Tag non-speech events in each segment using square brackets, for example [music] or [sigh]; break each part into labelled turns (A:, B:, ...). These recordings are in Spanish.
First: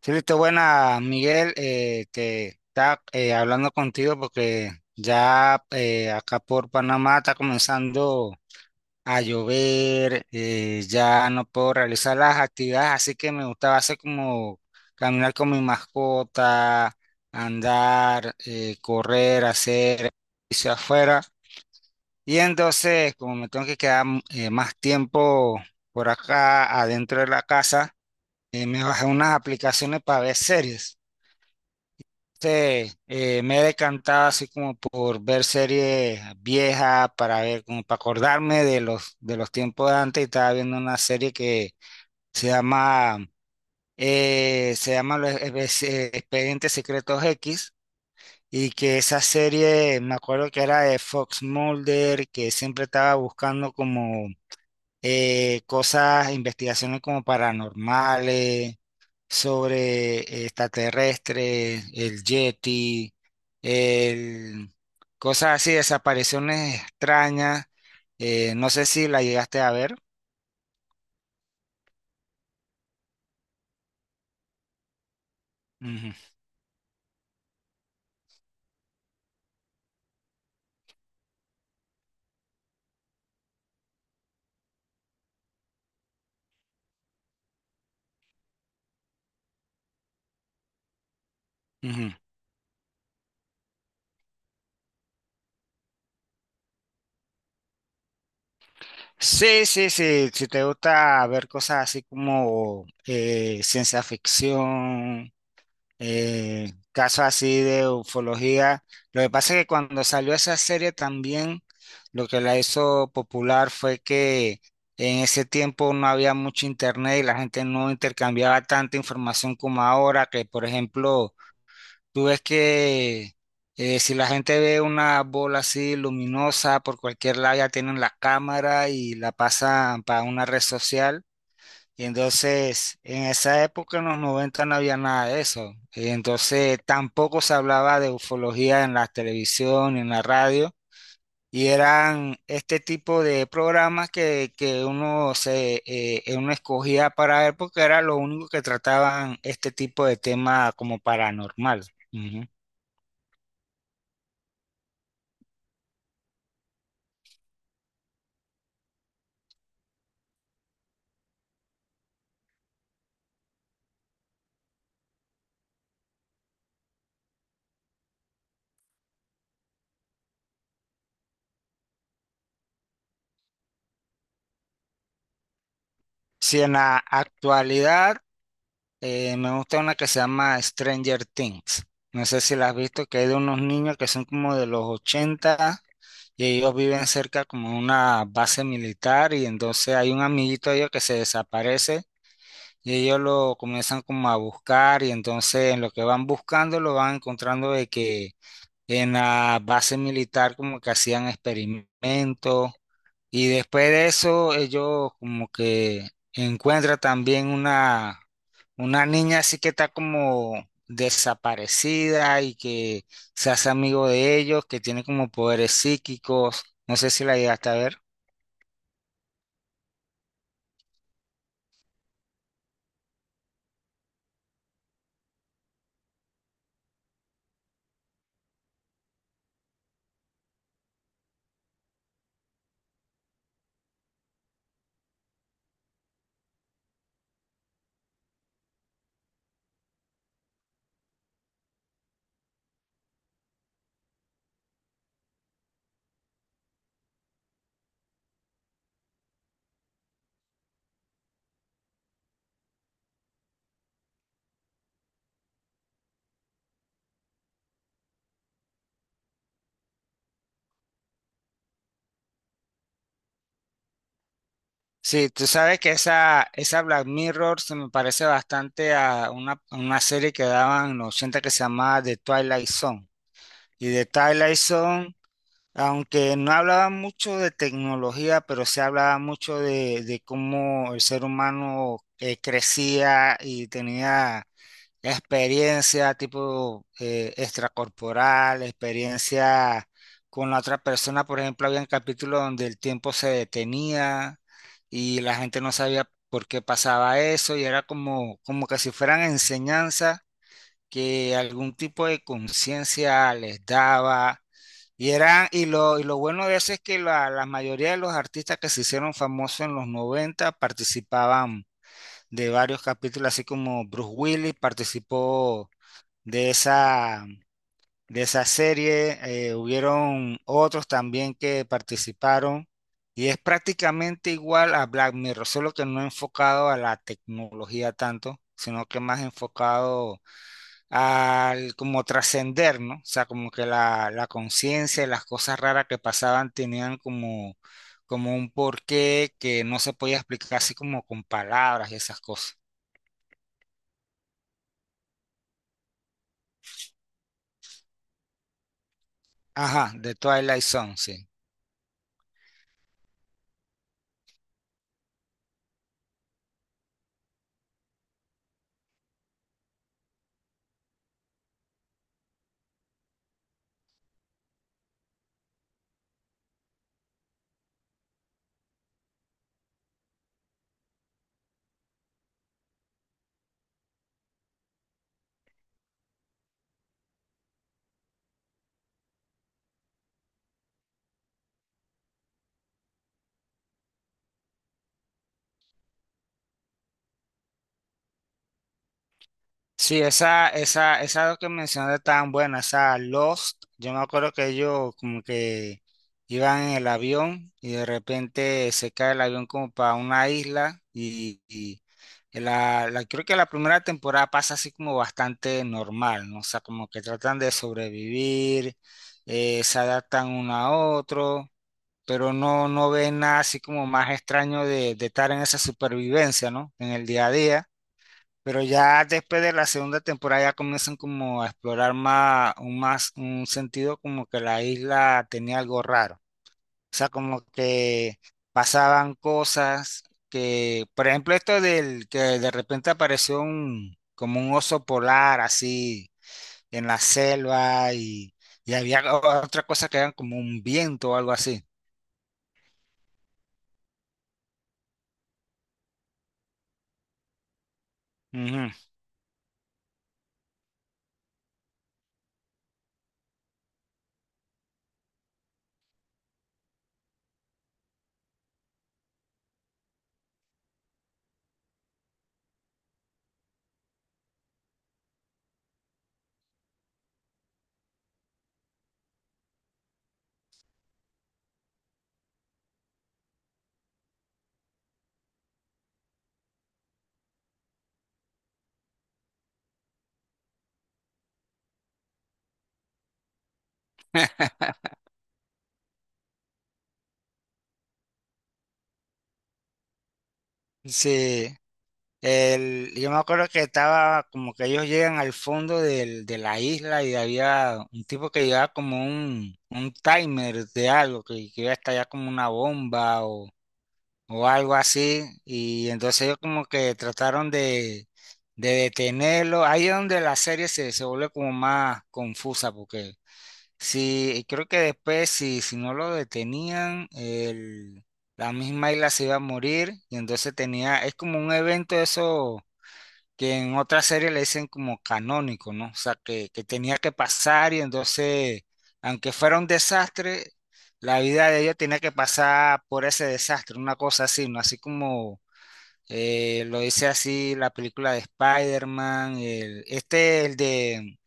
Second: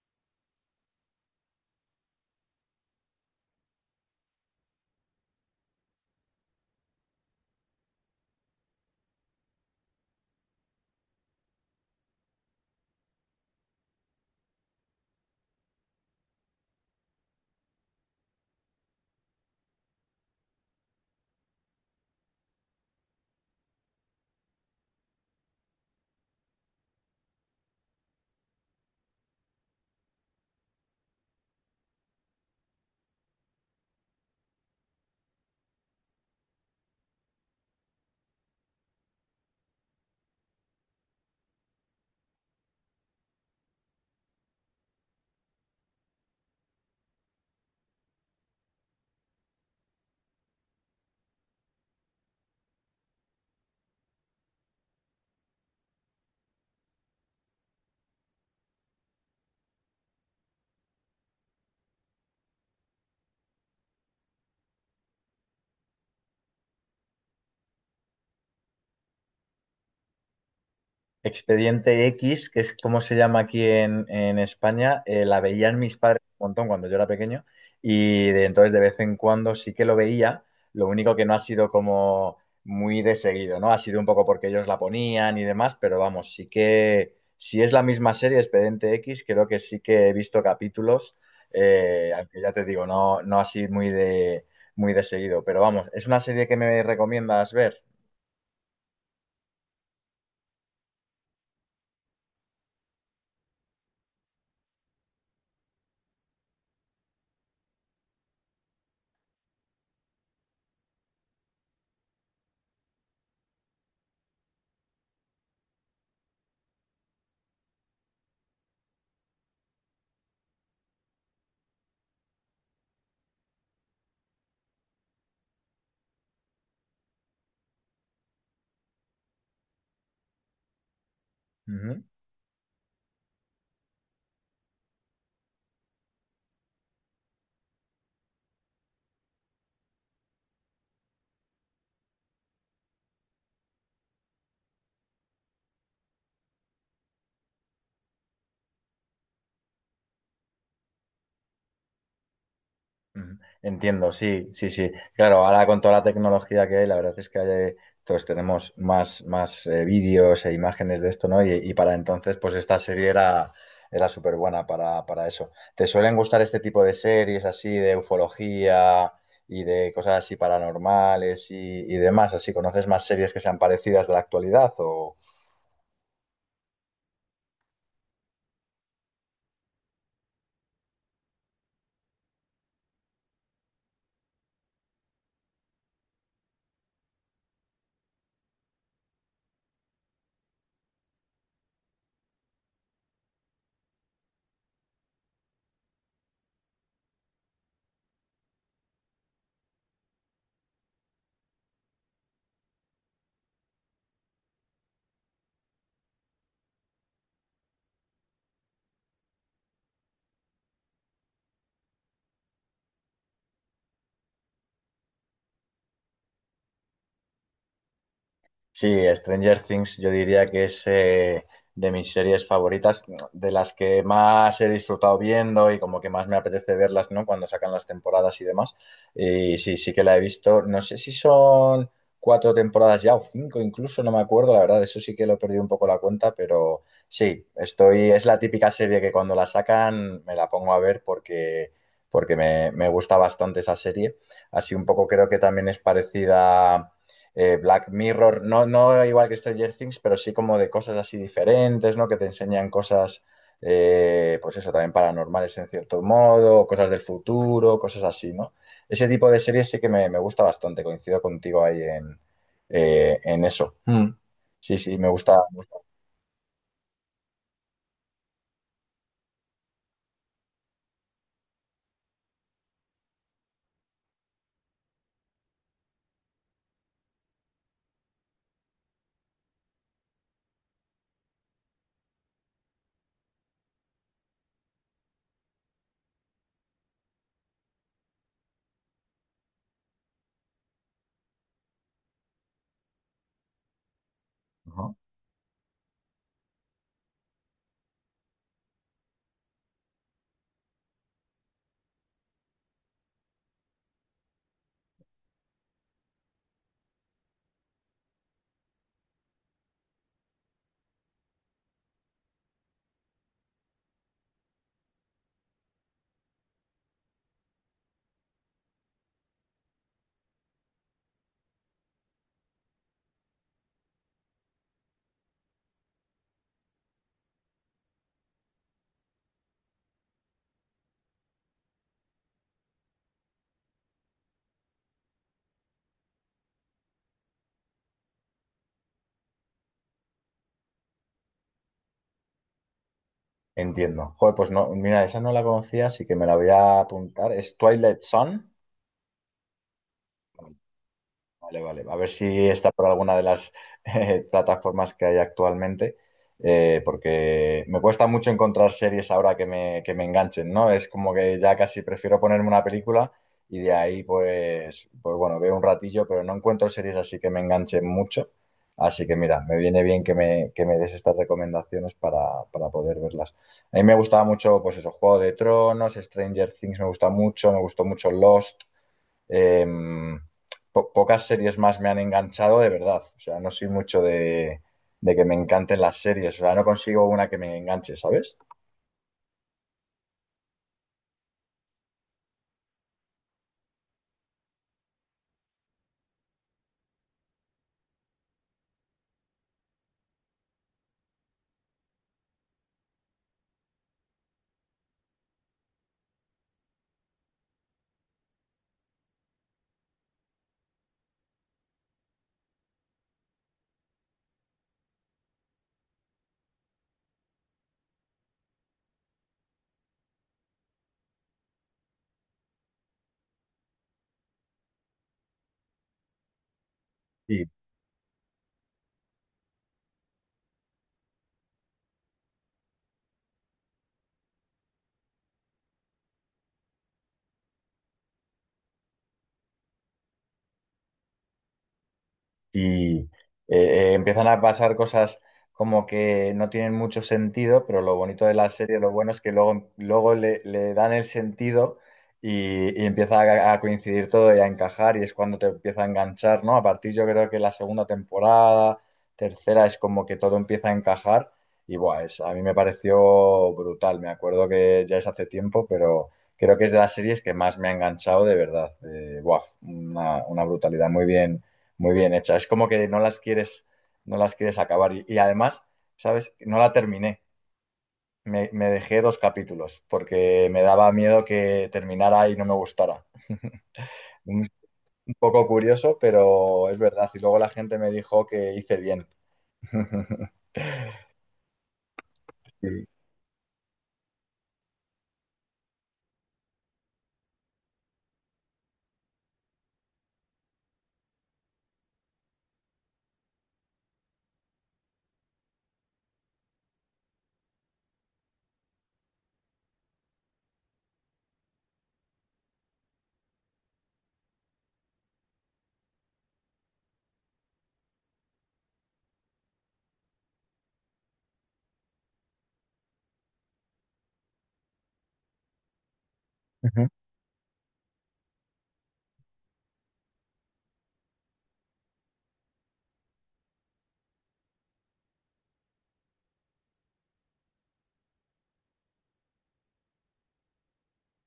A: Sí, listo, buena, Miguel, que está hablando contigo porque ya acá por Panamá está comenzando a llover. Ya no puedo realizar las actividades, así que me gustaba hacer como caminar con mi mascota, andar, correr, hacer ejercicio afuera. Y entonces, como me tengo que quedar más tiempo por acá adentro de la casa, me bajé unas aplicaciones para ver series. Sí, me he decantado así como por ver series viejas para ver, como para acordarme de los tiempos de antes y estaba viendo una serie que se llama los Expedientes Secretos X, y que esa serie me acuerdo que era de Fox Mulder, que siempre estaba buscando como cosas, investigaciones como paranormales sobre extraterrestres, el Yeti, el, cosas así, desapariciones extrañas. No sé si la llegaste a ver.
B: Expediente X, que es como se llama aquí en España, la veían mis
A: Ujú,
B: padres un montón cuando yo era pequeño y de entonces de vez en cuando sí que lo veía, lo único que no ha sido como muy de seguido, ¿no? Ha sido un poco porque ellos la ponían y demás, pero vamos, sí que si es la misma serie, Expediente X, creo que sí que he visto capítulos,
A: ujú.
B: aunque ya te digo, no, no así muy de seguido, pero vamos, es una serie que me recomiendas ver.
A: Sí, sí, sí. Si te gusta ver cosas así como ciencia ficción, casos así de ufología. Lo que pasa es que cuando salió esa serie también, lo que la hizo popular fue que en ese tiempo no había mucho internet y la gente no intercambiaba tanta información como ahora, que por ejemplo, tú ves que si la gente ve una bola así luminosa por cualquier lado, ya tienen la cámara y la pasan para una red social. Y entonces, en esa época, en los 90 no había nada de eso. Y entonces, tampoco se hablaba de ufología en la televisión ni en la radio. Y eran este tipo de programas que uno, se, uno escogía para ver porque era lo único que trataban este tipo de tema como paranormal. Ujú.
B: Ujú. Entiendo, sí, sí, sí. Claro, ahora con toda la tecnología que hay, la verdad es que todos tenemos más vídeos e imágenes de esto, ¿no? Y para entonces, pues esta serie era súper buena para eso. ¿Te suelen gustar este tipo de series así de ufología y de cosas así paranormales y demás? ¿Así conoces más series que sean parecidas de la actualidad o...?
A: Si en la actualidad, me gusta una que se llama Stranger Things. No sé si la has visto. Que es de unos niños que son como de los ochenta, y ellos viven cerca como una base militar, y entonces hay un amiguito de ellos que se desaparece y ellos lo comienzan como a buscar, y entonces en lo que van buscando lo van encontrando de que en la base militar como que hacían experimentos, y después de eso, ellos como que encuentran también una niña así que está como desaparecida y que se hace amigo de ellos, que tiene como poderes psíquicos. No sé si la llegaste a ver.
B: Sí, Stranger Things yo diría que es de mis series favoritas, de las que más he disfrutado viendo y como que más me apetece verlas, ¿no? Cuando sacan las temporadas y demás. Y sí, sí que la he visto. No sé si son cuatro temporadas ya o cinco incluso, no me acuerdo, la verdad, eso sí que lo he perdido un poco la cuenta, pero sí, estoy, es la típica serie que cuando la sacan me la pongo a ver porque me gusta bastante esa serie. Así un poco creo que también es parecida Black Mirror, no, no igual que Stranger Things, pero sí como de cosas así diferentes, ¿no? Que te enseñan cosas, pues eso, también paranormales en cierto modo, cosas del futuro, cosas así, ¿no? Ese tipo de series sí que me gusta bastante, coincido contigo ahí en eso. Mm. Sí, sí, me
A: Sí,
B: gusta.
A: tú
B: Me gusta.
A: sabes que esa Black Mirror se me parece bastante a una serie que daban en los 80, que se llamaba The Twilight Zone. Y The Twilight Zone, aunque no hablaba mucho de tecnología, pero se hablaba mucho de cómo el ser humano crecía y tenía experiencia tipo extracorporal, experiencia con la otra persona. Por ejemplo, había un capítulo donde el tiempo se detenía
B: Ajá.
A: y la gente no sabía por qué pasaba eso, y era como, como que si fueran enseñanzas que algún tipo de conciencia les daba. Y lo bueno de eso es que la mayoría de los artistas que se hicieron famosos en los 90 participaban de varios capítulos. Así como Bruce Willis participó de esa, de esa serie, hubieron otros también que participaron. Y es prácticamente igual a Black Mirror, solo que no enfocado a la tecnología tanto, sino que más enfocado al como trascender, ¿no? O sea, como que la conciencia y las cosas raras que pasaban tenían como, como un porqué que no se podía explicar así como con palabras y esas cosas.
B: Entiendo. Joder, pues no, mira, esa no la conocía, así que me la voy a apuntar. ¿Es Twilight Sun?
A: Ajá, de Twilight Zone, sí.
B: Vale, vale. A ver si está por alguna de las plataformas que hay actualmente, porque me cuesta mucho encontrar series ahora que que me enganchen, ¿no? Es como que ya casi prefiero ponerme una película y de ahí, pues, pues bueno, veo un ratillo, pero no encuentro series así que me enganchen mucho. Así que mira, me viene bien que que me des estas recomendaciones para poder verlas. A mí me gustaba mucho, pues eso, Juego de Tronos, Stranger Things me gusta mucho, me gustó mucho Lost eh, pocas series más me han enganchado de verdad. O sea, no soy mucho de que me encanten las series. O sea, no consigo una que me enganche, ¿sabes?
A: Sí, esa que mencionaste tan buena, esa Lost, yo me acuerdo que ellos como que iban en el avión, y de repente se cae el avión como para una isla, y creo que la primera temporada pasa así como bastante normal, ¿no? O sea, como que tratan de sobrevivir, se adaptan uno a otro, pero no, no ven nada así como más extraño de estar en esa supervivencia, ¿no? En el día a día. Pero ya después de la segunda temporada ya comienzan como a explorar más un sentido como que la isla tenía algo raro. O sea, como que pasaban cosas que, por ejemplo, esto del que de repente apareció un, como un oso polar así en la selva, y había otra cosa que era como un viento o algo así.
B: Y empiezan a pasar cosas como que no tienen mucho sentido, pero lo bonito de la
A: Ujú.
B: serie, lo bueno es que luego, luego le dan el sentido y empieza a coincidir todo y a encajar y es cuando te empieza a enganchar, ¿no? A partir yo creo que la segunda temporada, tercera, es como que todo empieza a encajar y buah, es, a mí me pareció brutal, me acuerdo que ya es hace tiempo, pero... Creo que es de las series que más me ha enganchado de verdad. Buah, una brutalidad. Muy bien hecha. Es como que no las quieres, no las quieres acabar. Y además, ¿sabes? No la terminé. Dejé dos capítulos porque me daba miedo que terminara y no me gustara. Un, un poco curioso, pero es verdad. Y luego la gente me dijo que hice bien. [laughs]
A: Sí,
B: Sí.
A: el, yo me acuerdo que estaba como que ellos llegan al fondo de la isla y había un tipo que llevaba como un timer de algo, que iba a estallar como una bomba, o algo así. Y entonces ellos como que trataron de detenerlo. Ahí es donde la serie se, se vuelve como más confusa, porque sí, y creo que después si no lo detenían, el, la misma isla se iba a morir. Y entonces tenía, es como un evento eso que en otra serie le dicen como canónico, ¿no? O sea, que
B: Ujú,
A: tenía que pasar, y entonces, aunque fuera un desastre, la vida de ella tenía que pasar por ese desastre, una cosa así, ¿no? Así como lo dice así la película de Spider-Man, este, el de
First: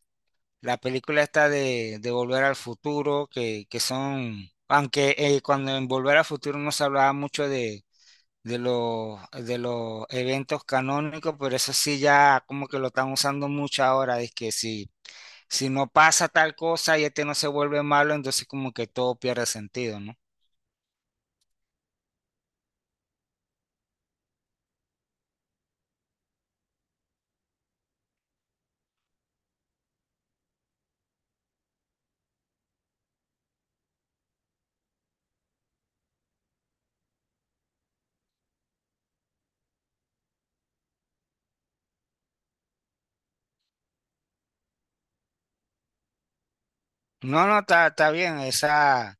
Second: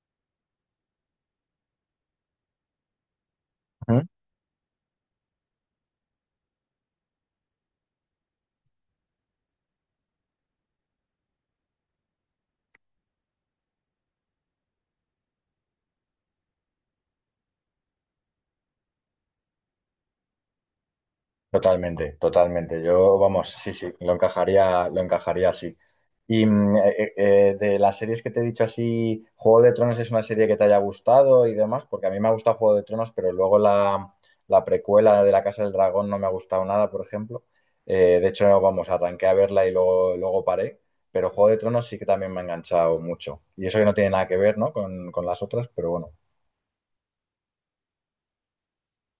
A: la película esta de Volver al Futuro, que
B: ujú.
A: son, aunque cuando en Volver al Futuro no se hablaba mucho de de los eventos canónicos, pero eso sí ya como que lo están usando mucho ahora, es que si, si no pasa tal cosa y este no se vuelve malo, entonces como que todo pierde sentido, ¿no?
B: Totalmente, totalmente. Yo, vamos, sí, sí, lo encajaría así. Y de las series que te he dicho así, Juego de Tronos es una serie que te haya gustado y demás, porque a mí me ha gustado Juego de Tronos, pero luego la precuela de La Casa del Dragón no me ha gustado nada, por ejemplo. De hecho, vamos, arranqué a verla y luego, luego paré, pero Juego de Tronos sí que también me ha enganchado mucho. Y eso que no tiene nada que ver, ¿no? Con las otras, pero bueno.
A: No, no, está, está bien, esa...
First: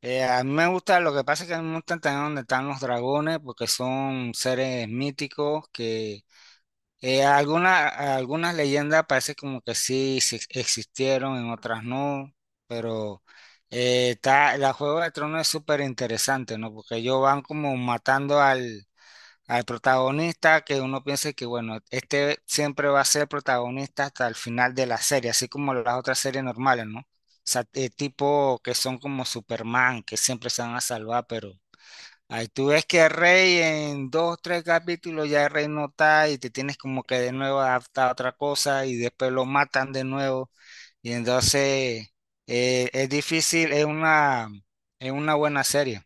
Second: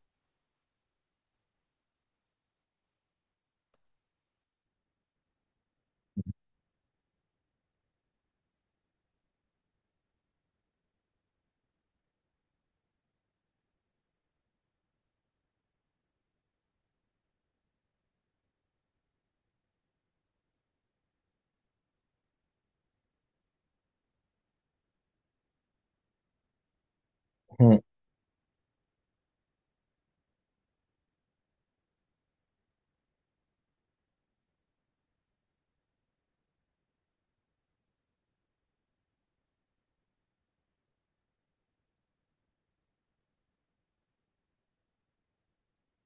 A: a mí me gusta, lo que pasa es que a mí me gusta también donde están los dragones, porque son seres míticos que... alguna, algunas leyendas parece como que sí, sí existieron, en otras no, pero está, la Juego de Tronos es súper interesante, ¿no? Porque ellos van como matando al, al protagonista, que uno piensa que, bueno, este siempre va a ser protagonista hasta el final de la serie, así como las otras series normales, ¿no? O sea, tipo que son como Superman, que siempre se van a salvar, pero ahí tú ves que Rey en dos, tres capítulos ya Rey no está y te tienes como que de nuevo adaptar a otra cosa y después lo matan de nuevo. Y entonces es difícil, es una buena serie.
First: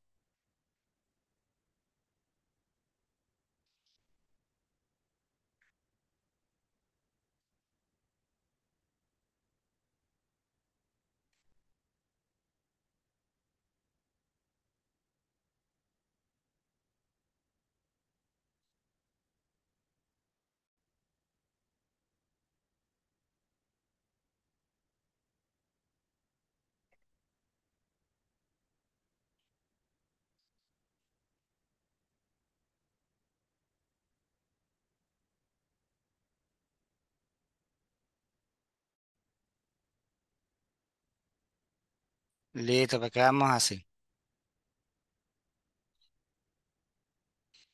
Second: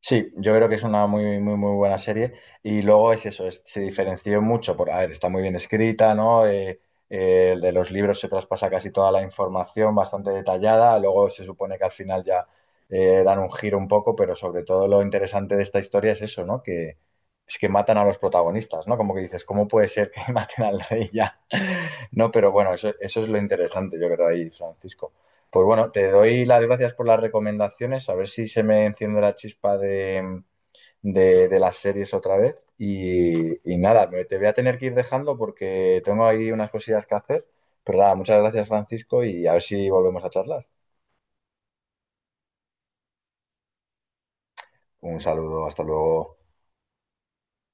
B: Sí, yo creo que es una muy, muy, muy buena serie. Y luego es eso, se diferenció mucho por, a ver, está muy bien escrita, ¿no? El de los libros se traspasa casi toda la información, bastante detallada. Luego se supone que al final ya dan un giro un poco, pero sobre todo lo interesante de esta historia es eso, ¿no? Que es que matan a los protagonistas, ¿no? Como que dices, ¿cómo puede ser que [laughs] maten al rey ya? [laughs] No, pero bueno, eso es lo interesante, yo creo, ahí, Francisco. Pues bueno, te doy las gracias por las recomendaciones. A ver si se me enciende la chispa de, de las series otra vez. Y nada, te voy a tener que ir dejando porque tengo ahí unas cosillas que hacer. Pero nada, muchas gracias, Francisco, y a ver si volvemos a charlar.
A: Listo, pues quedamos así.
B: Un saludo, hasta luego.